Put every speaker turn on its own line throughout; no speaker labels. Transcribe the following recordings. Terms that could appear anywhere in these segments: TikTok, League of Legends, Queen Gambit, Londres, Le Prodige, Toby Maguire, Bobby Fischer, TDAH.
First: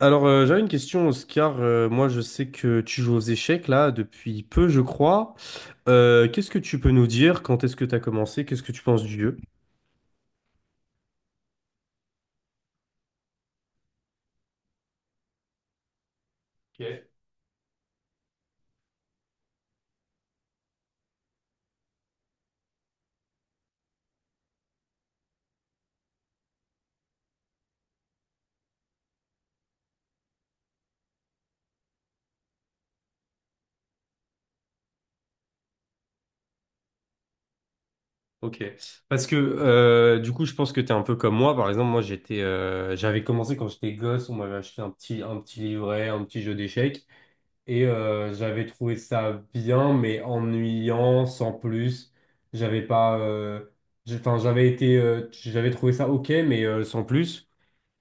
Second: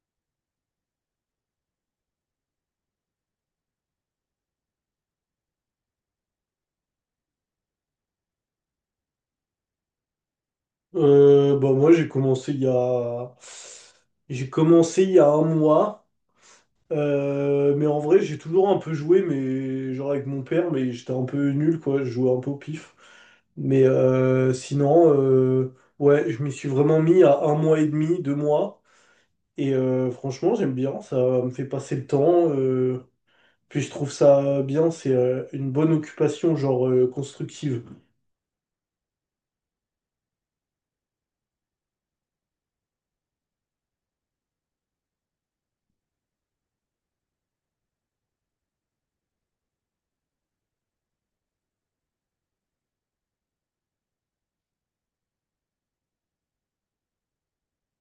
Alors, j'avais une question, Oscar. Moi, je sais que tu joues aux échecs, là, depuis peu, je crois. Qu'est-ce que tu peux nous dire? Quand est-ce que tu as commencé? Qu'est-ce que tu penses du jeu?
J'ai commencé il y a... J'ai commencé il y a un mois.
Ok,
Mais en vrai, j'ai toujours un peu joué, mais genre avec mon père, mais j'étais un peu nul, quoi. Je jouais un peu au pif. Mais sinon, ouais, je m'y suis vraiment mis à un mois et demi, deux mois. Franchement, j'aime bien, ça me fait passer le temps. Puis je trouve ça bien, c'est une bonne occupation, genre constructive.
ok. Parce que, du coup, je pense que tu es un peu comme moi. Par exemple, moi, j'avais commencé quand j'étais gosse. On m'avait acheté un petit livret, un petit jeu d'échecs. J'avais trouvé ça bien, mais ennuyant, sans plus. J'avais pas... j'ai- Enfin, J'avais été... J'avais trouvé ça OK, mais sans plus.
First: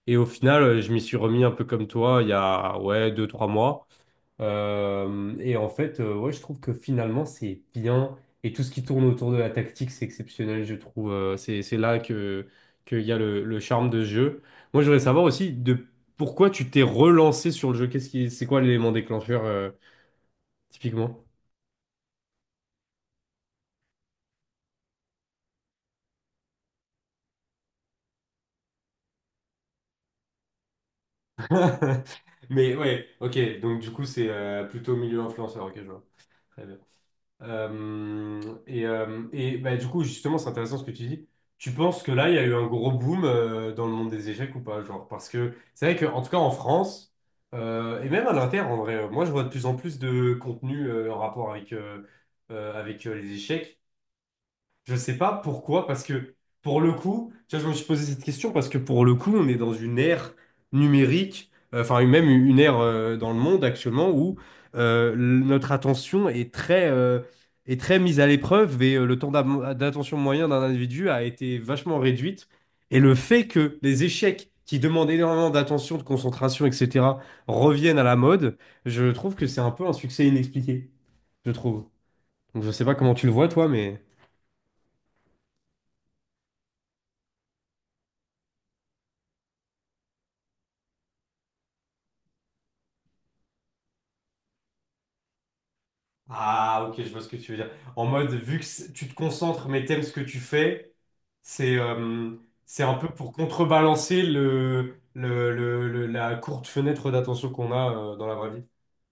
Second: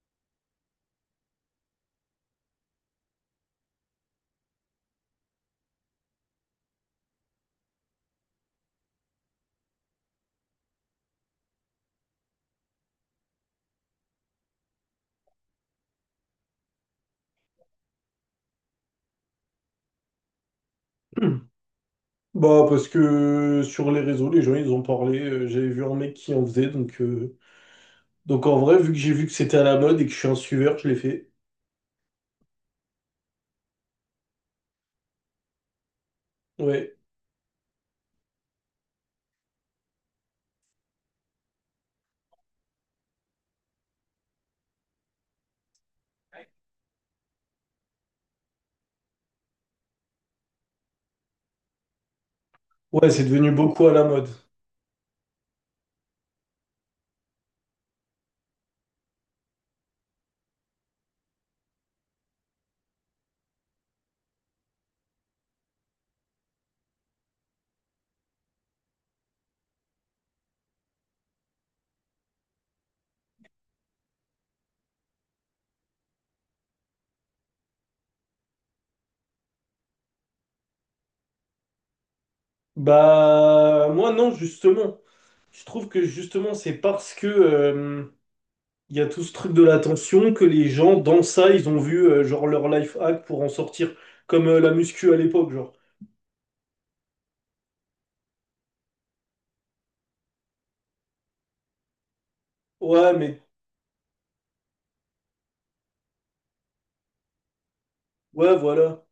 Et au final, je m'y suis remis un peu comme toi il y a ouais, deux, trois mois. Ouais, je trouve que finalement, c'est bien. Et tout ce qui tourne autour de la tactique, c'est exceptionnel, je trouve. C'est là qu'il y a le charme de ce jeu. Moi, je voudrais savoir aussi de pourquoi tu t'es relancé sur le jeu. C'est quoi l'élément déclencheur, typiquement?
Bah, parce que sur les réseaux, les gens, ils ont parlé. J'avais vu un mec qui en faisait. Donc en vrai, vu que j'ai vu que c'était à la mode et que je suis un suiveur, je l'ai fait.
Mais ouais, ok. Donc, du coup, c'est plutôt milieu influenceur, ok, je vois. Très bien.
Ouais.
Euh, du coup, justement, c'est intéressant ce que tu dis. Tu penses que là, il y a eu un gros boom dans le monde des échecs ou pas? Genre, parce que c'est vrai que, en tout cas, en France, et même à l'inter, en vrai, moi, je vois de plus en plus de contenu en rapport avec,
Ouais, c'est
les
devenu
échecs.
beaucoup à la mode.
Je sais pas pourquoi, parce que pour le coup, tu vois, je me suis posé cette question parce que pour le coup, on est dans une ère numérique, enfin même une ère dans le monde actuellement où euh, l- notre attention est est très mise à l'épreuve et le temps d'attention moyen d'un individu a été vachement réduite. Et le fait que les échecs qui demandent énormément d'attention, de concentration, etc., reviennent à la mode, je trouve que c'est un peu un succès inexpliqué, je trouve. Donc je sais pas comment tu le vois, toi,
Bah,
mais...
moi, non, justement. Je trouve que justement, c'est parce que il y a tout ce truc de l'attention que les gens, dans ça, ils ont vu genre leur life hack pour en sortir. Comme la muscu à l'époque, genre.
Ah, ok, je vois ce que tu veux dire. En mode, vu que c'est- tu te concentres, mais t'aimes ce que tu fais, c'est euh, c'est un peu
Ouais,
pour
mais
contrebalancer la courte fenêtre d'attention qu'on a dans la vraie
ouais,
vie.
voilà.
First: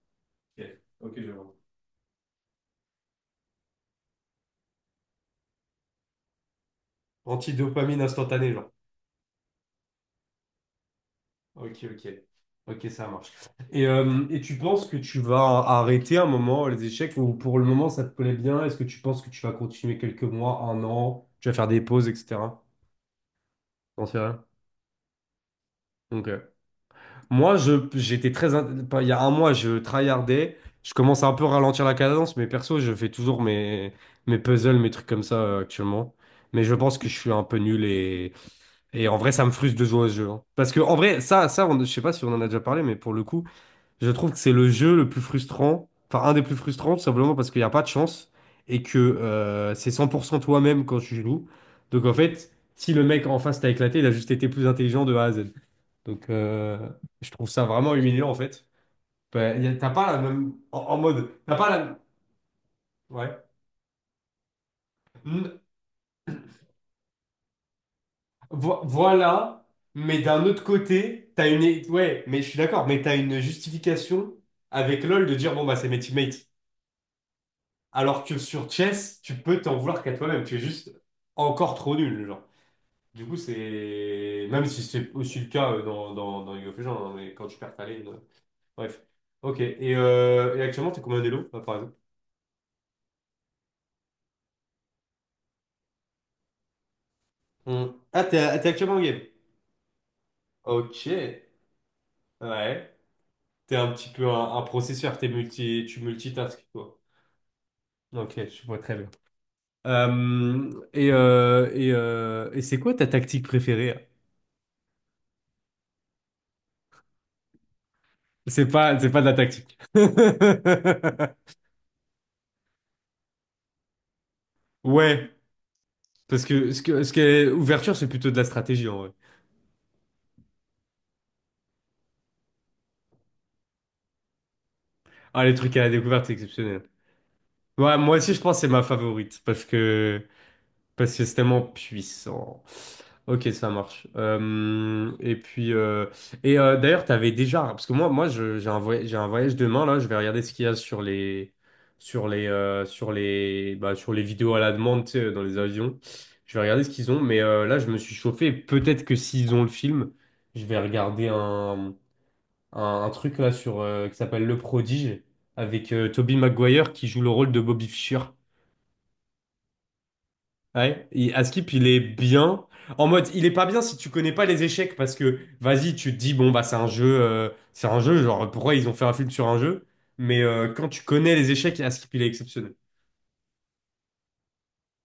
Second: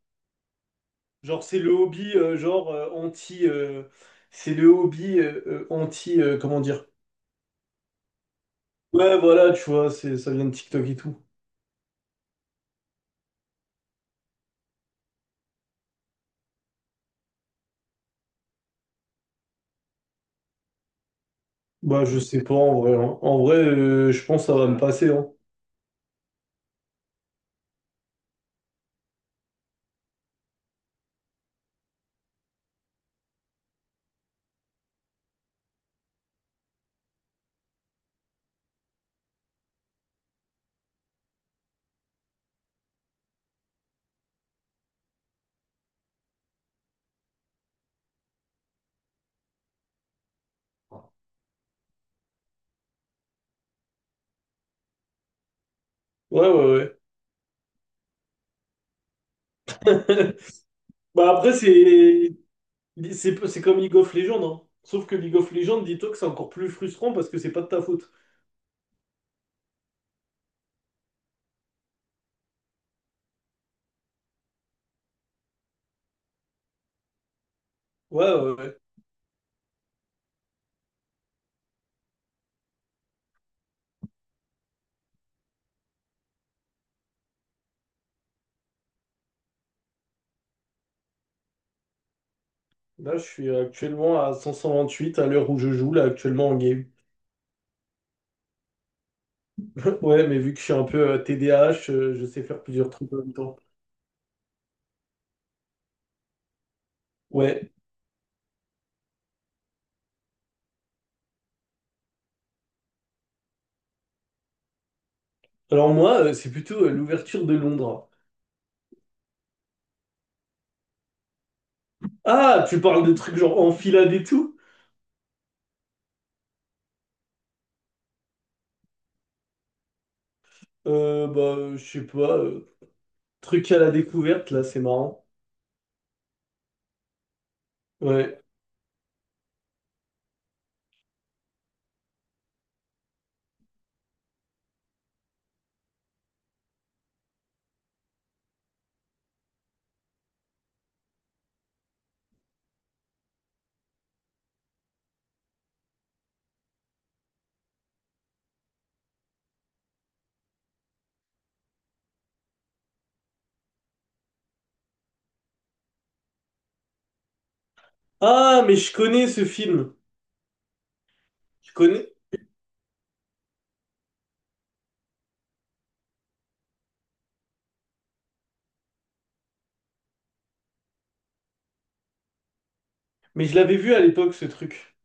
Ok, ok, je
Genre,
vois.
c'est le hobby, genre, anti. C'est le hobby anti. Comment dire?
Antidopamine instantanée, genre.
Ouais, voilà, tu vois, c'est, ça vient de TikTok et tout.
Ok, ok. Ok, ça marche. Et tu penses que tu vas arrêter un moment les échecs ou pour le moment ça te plaît bien? Est-ce que tu penses que tu vas continuer quelques mois, un an? Tu vas faire des
Bah,
pauses,
je sais pas,
etc.
en vrai, hein. En vrai,
T'en sais
je
rien?
pense que ça va me passer. Hein.
Ok. Moi, j'étais très, in- pas- il y a un mois, je tryhardais. Je commence à un peu ralentir la cadence, mais perso, je fais toujours mes puzzles, mes trucs comme ça actuellement. Mais je pense que je suis un peu nul et en vrai, ça me frustre de jouer à ce jeu, hein. Parce que en vrai, je sais pas si on en a déjà parlé, mais pour le coup, je trouve que c'est le jeu le plus frustrant, enfin un des plus frustrants, tout simplement parce qu'il n'y a pas de chance et que c'est 100% toi-même quand tu joues. Donc en fait, si le mec en face t'a éclaté, il a juste été plus intelligent de A à Z. Donc,
Ouais, ouais,
je trouve ça vraiment humiliant, en fait. T'as pas la
ouais.
même... En, en mode...
Bah, après,
T'as pas la...
c'est.
Ouais.
C'est comme League of Legends, hein. Sauf que League of
Mm,
Legends, dis-toi que c'est encore plus frustrant parce que c'est pas de ta faute.
voilà, mais d'un autre côté, Ouais, mais je suis d'accord, mais t'as une justification avec LoL de dire, bon, bah, c'est mes teammates. Alors
Ouais,
que
ouais,
sur
ouais.
Chess, tu peux t'en vouloir qu'à toi-même. Tu es juste encore trop nul, genre. Du coup, c'est... Même si c'est aussi le cas dans League of Legends, hein, mais quand tu perds ta lane... Bref. Ok. Et actuellement, t'es combien d'élo, par exemple?
Là, je suis actuellement à 528 à l'heure où je joue, là, actuellement en game.
Hmm. Ah, t'es actuellement en game.
Ouais, mais vu que je suis un peu
Ok.
TDAH, je sais faire plusieurs
Ouais.
trucs en même temps.
T'es un petit peu un processeur, t'es multi, tu multitasques, quoi.
Ouais.
Ok, je vois très bien. Et c'est quoi ta tactique préférée, hein?
Alors moi, c'est plutôt l'ouverture de Londres.
C'est pas de la tactique.
Ah, tu parles de trucs genre enfilade et tout?
Ouais, parce que ce qui est ouverture, c'est plutôt de la stratégie, en vrai.
Bah, je sais pas. Truc à la découverte, là, c'est marrant.
Ah, les trucs à la découverte, c'est exceptionnel. Ouais, moi aussi, je
Ouais.
pense que c'est ma favorite, parce que c'est tellement puissant. Ok, ça marche. Et puis, et D'ailleurs, t'avais déjà, parce que j'ai un voyage demain là. Je vais regarder ce qu'il y a sur les vidéos à la demande, tu sais, dans les avions. Je vais regarder ce qu'ils ont. Mais là, je me suis chauffé. Peut-être que s'ils ont le film, je vais regarder un truc là sur qui s'appelle Le Prodige avec Toby Maguire qui joue le rôle de Bobby Fischer.
Ah, mais je connais ce film.
Ouais, et Askip,
Je
il est
connais.
bien. En mode, il est pas bien si tu connais pas les échecs parce que, vas-y, tu te dis, bon, bah, c'est un jeu, genre, pourquoi ils ont fait un film sur un jeu? Mais quand tu connais les échecs, Askip, il est exceptionnel.
Mais je l'avais vu à l'époque, ce truc.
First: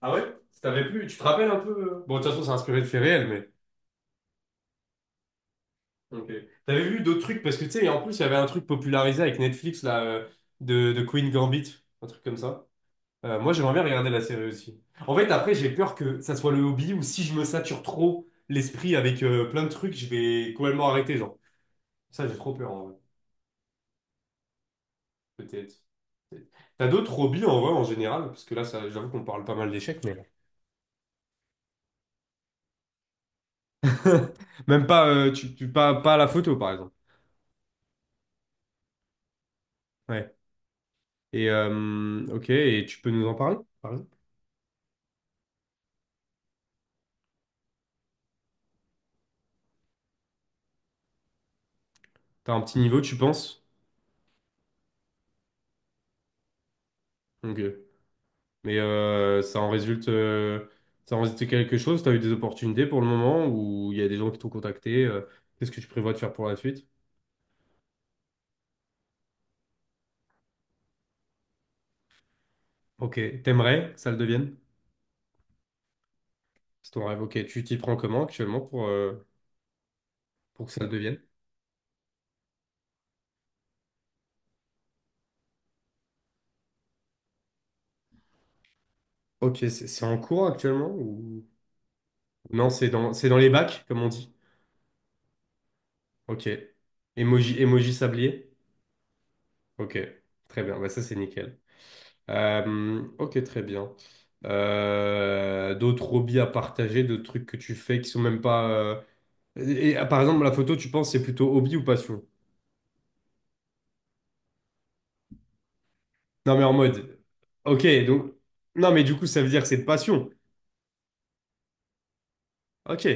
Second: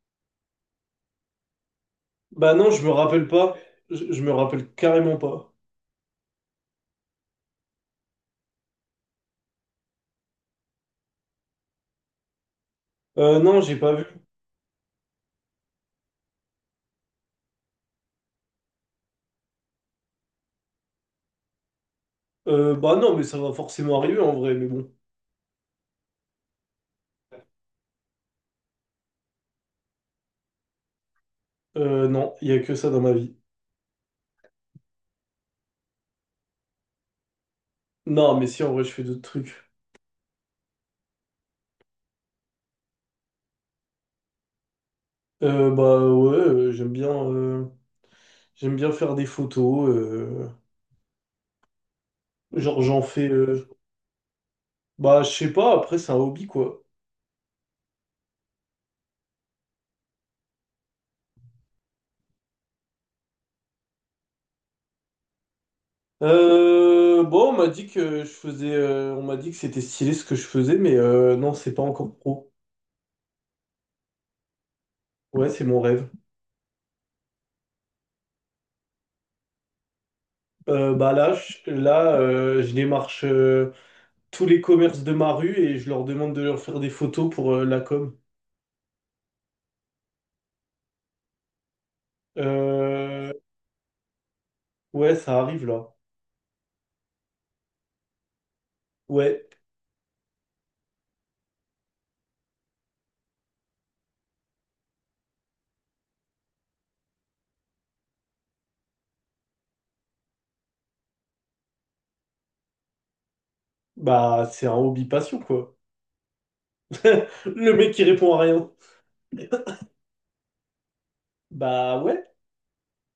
Ah ouais? T'avais plus, tu te rappelles un peu, euh? Bon, de toute façon, c'est
Bah non,
inspiré
je
de
me
faits réels,
rappelle
mais.
pas. Je me rappelle carrément pas.
Ok. T'avais vu d'autres trucs parce que, tu sais, en plus, il y avait un truc popularisé avec Netflix, là, de Queen Gambit, un truc comme ça. Moi,
Non,
j'aimerais
j'ai
bien
pas vu.
regarder la série aussi. En fait, après, j'ai peur que ça soit le hobby ou si je me sature trop l'esprit avec plein de trucs, je vais complètement arrêter, genre. Ça, j'ai trop peur,
Euh,
en vrai.
bah non, mais ça va forcément arriver en vrai, mais bon.
Peut-être. Peut-être. T'as d'autres hobbies, en vrai, en général? Parce que là, ça, j'avoue qu'on parle pas mal d'échecs, mais...
Non, il y a que ça dans ma vie.
Même pas, pas à la photo, par exemple.
Non, mais si, en vrai, je fais d'autres trucs.
Ouais. Et, ok, et tu peux nous en parler, par exemple?
Bah ouais, j'aime bien... J'aime bien faire des photos.
T'as un petit
Genre,
niveau,
j'en
tu
fais.
penses?
euh, Bah, je sais pas, après, c'est un hobby, quoi.
Ok. Mais ça en résulte quelque chose? Tu as eu des opportunités pour le moment où il y a des gens qui t'ont contacté, qu'est-ce que tu prévois de faire pour la suite?
Bon, on m'a dit que je faisais. On m'a dit que c'était stylé ce que je faisais, mais non, c'est pas encore pro.
Ok, t'aimerais que ça le devienne?
Ouais, c'est mon rêve.
C'est ton rêve. Ok, tu t'y prends comment actuellement pour que ça le
Euh, bah
devienne?
là, je, là, euh, je démarche tous les commerces de ma rue et je leur demande de leur faire des photos pour la com.
Ok, c'est en cours actuellement ou... Non, c'est c'est
Euh,
dans les bacs, comme on dit.
Ouais, ça arrive là.
Ok. Emoji, emoji sablier?
Ouais,
Ok, très bien. Bah, ça, c'est nickel. Ok, très bien. D'autres hobbies à partager, d'autres trucs que tu fais qui sont même pas... et, par exemple, la photo, tu penses c'est plutôt hobby ou passion?
bah c'est un hobby passion quoi.
Non, mais en mode,
Le
ok,
mec qui
donc,
répond à rien.
non, mais du coup, ça veut dire que c'est de passion.
Bah ouais.
Ok.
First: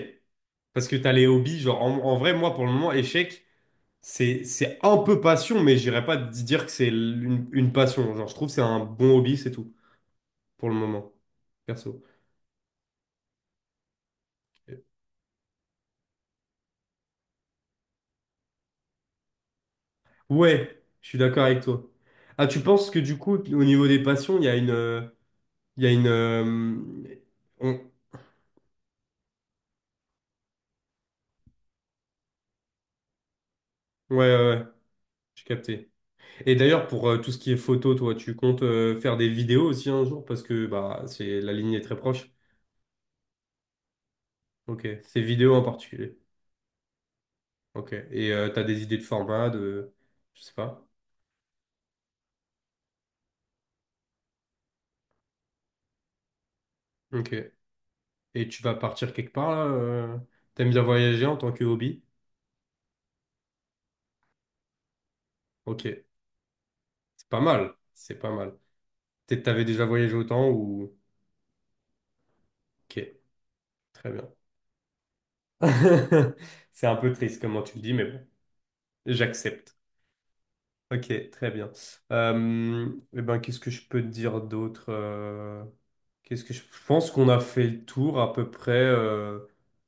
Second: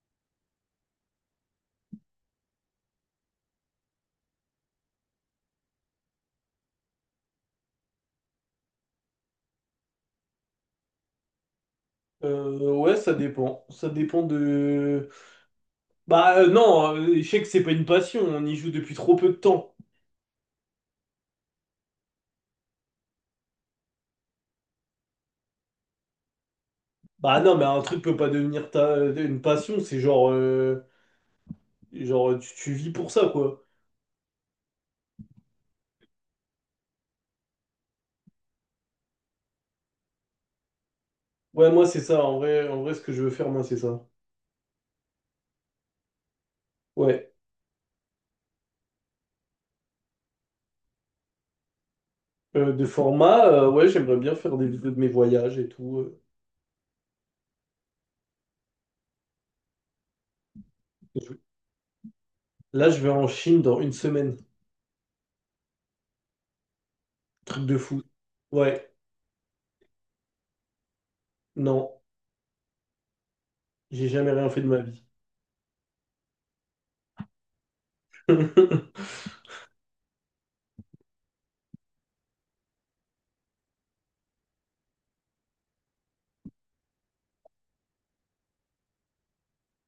Parce que t'as les hobbies, genre, en, en vrai, moi, pour le moment, échec, c'est un peu passion, mais j'irais pas dire que c'est une passion. Genre, je trouve que c'est un bon hobby, c'est tout, pour le moment, perso.
Ouais, ça dépend. Ça dépend de... Bah non, l'échec, c'est pas une passion, on y joue depuis trop peu de temps.
Ouais, je suis d'accord avec toi. Ah, tu penses que du coup, au niveau des passions, il y a une, il y a une,
Bah non, mais
on-
un truc peut pas devenir ta... une passion, c'est genre... Genre, tu vis pour ça, quoi.
ouais, ouais, ouais, j'ai capté. Et d'ailleurs, pour tout ce qui est photo, toi, tu comptes faire des vidéos aussi un jour parce que bah c'est la
Ouais,
ligne est
moi,
très
c'est ça,
proche.
en vrai, ce que je veux faire, moi, c'est ça.
Ok, c'est vidéo en particulier.
Ouais.
Ok. Et t'as des idées de format, de je sais pas.
De format, ouais, j'aimerais bien faire des vidéos de mes voyages et tout.
Ok. Et tu vas partir quelque part là, t'aimes bien voyager en
Je-
tant que hobby?
Là, je vais en Chine dans une semaine.
Ok. C'est pas
Truc
mal.
de fou.
C'est pas mal.
Ouais,
Peut-être t'avais déjà voyagé autant ou.
non,
Ok.
j'ai
Très bien.
jamais rien fait de ma vie.
C'est un peu triste comment tu le dis, mais bon, j'accepte. Ok, très bien. Euh, eh ben, qu'est-ce que je peux te dire d'autre, qu'est-ce que je pense qu'on a fait le tour à peu près euh,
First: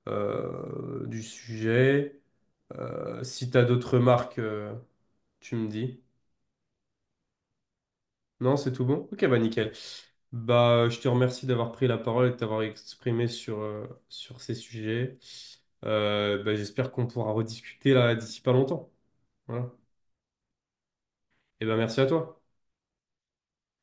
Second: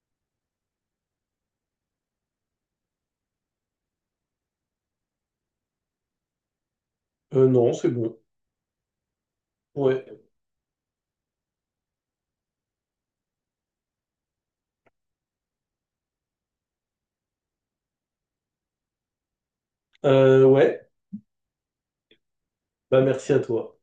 euh, du sujet. Si tu as d'autres remarques, tu me dis.
Non, c'est bon.
Non, c'est tout bon? Ok, bah nickel.
Ouais.
Bah, je te remercie d'avoir pris la parole et de t'avoir exprimé sur, sur ces sujets. Bah, j'espère qu'on pourra rediscuter là d'ici pas longtemps. Voilà.
Ouais.
Et ben merci à toi.
Bah, merci à toi.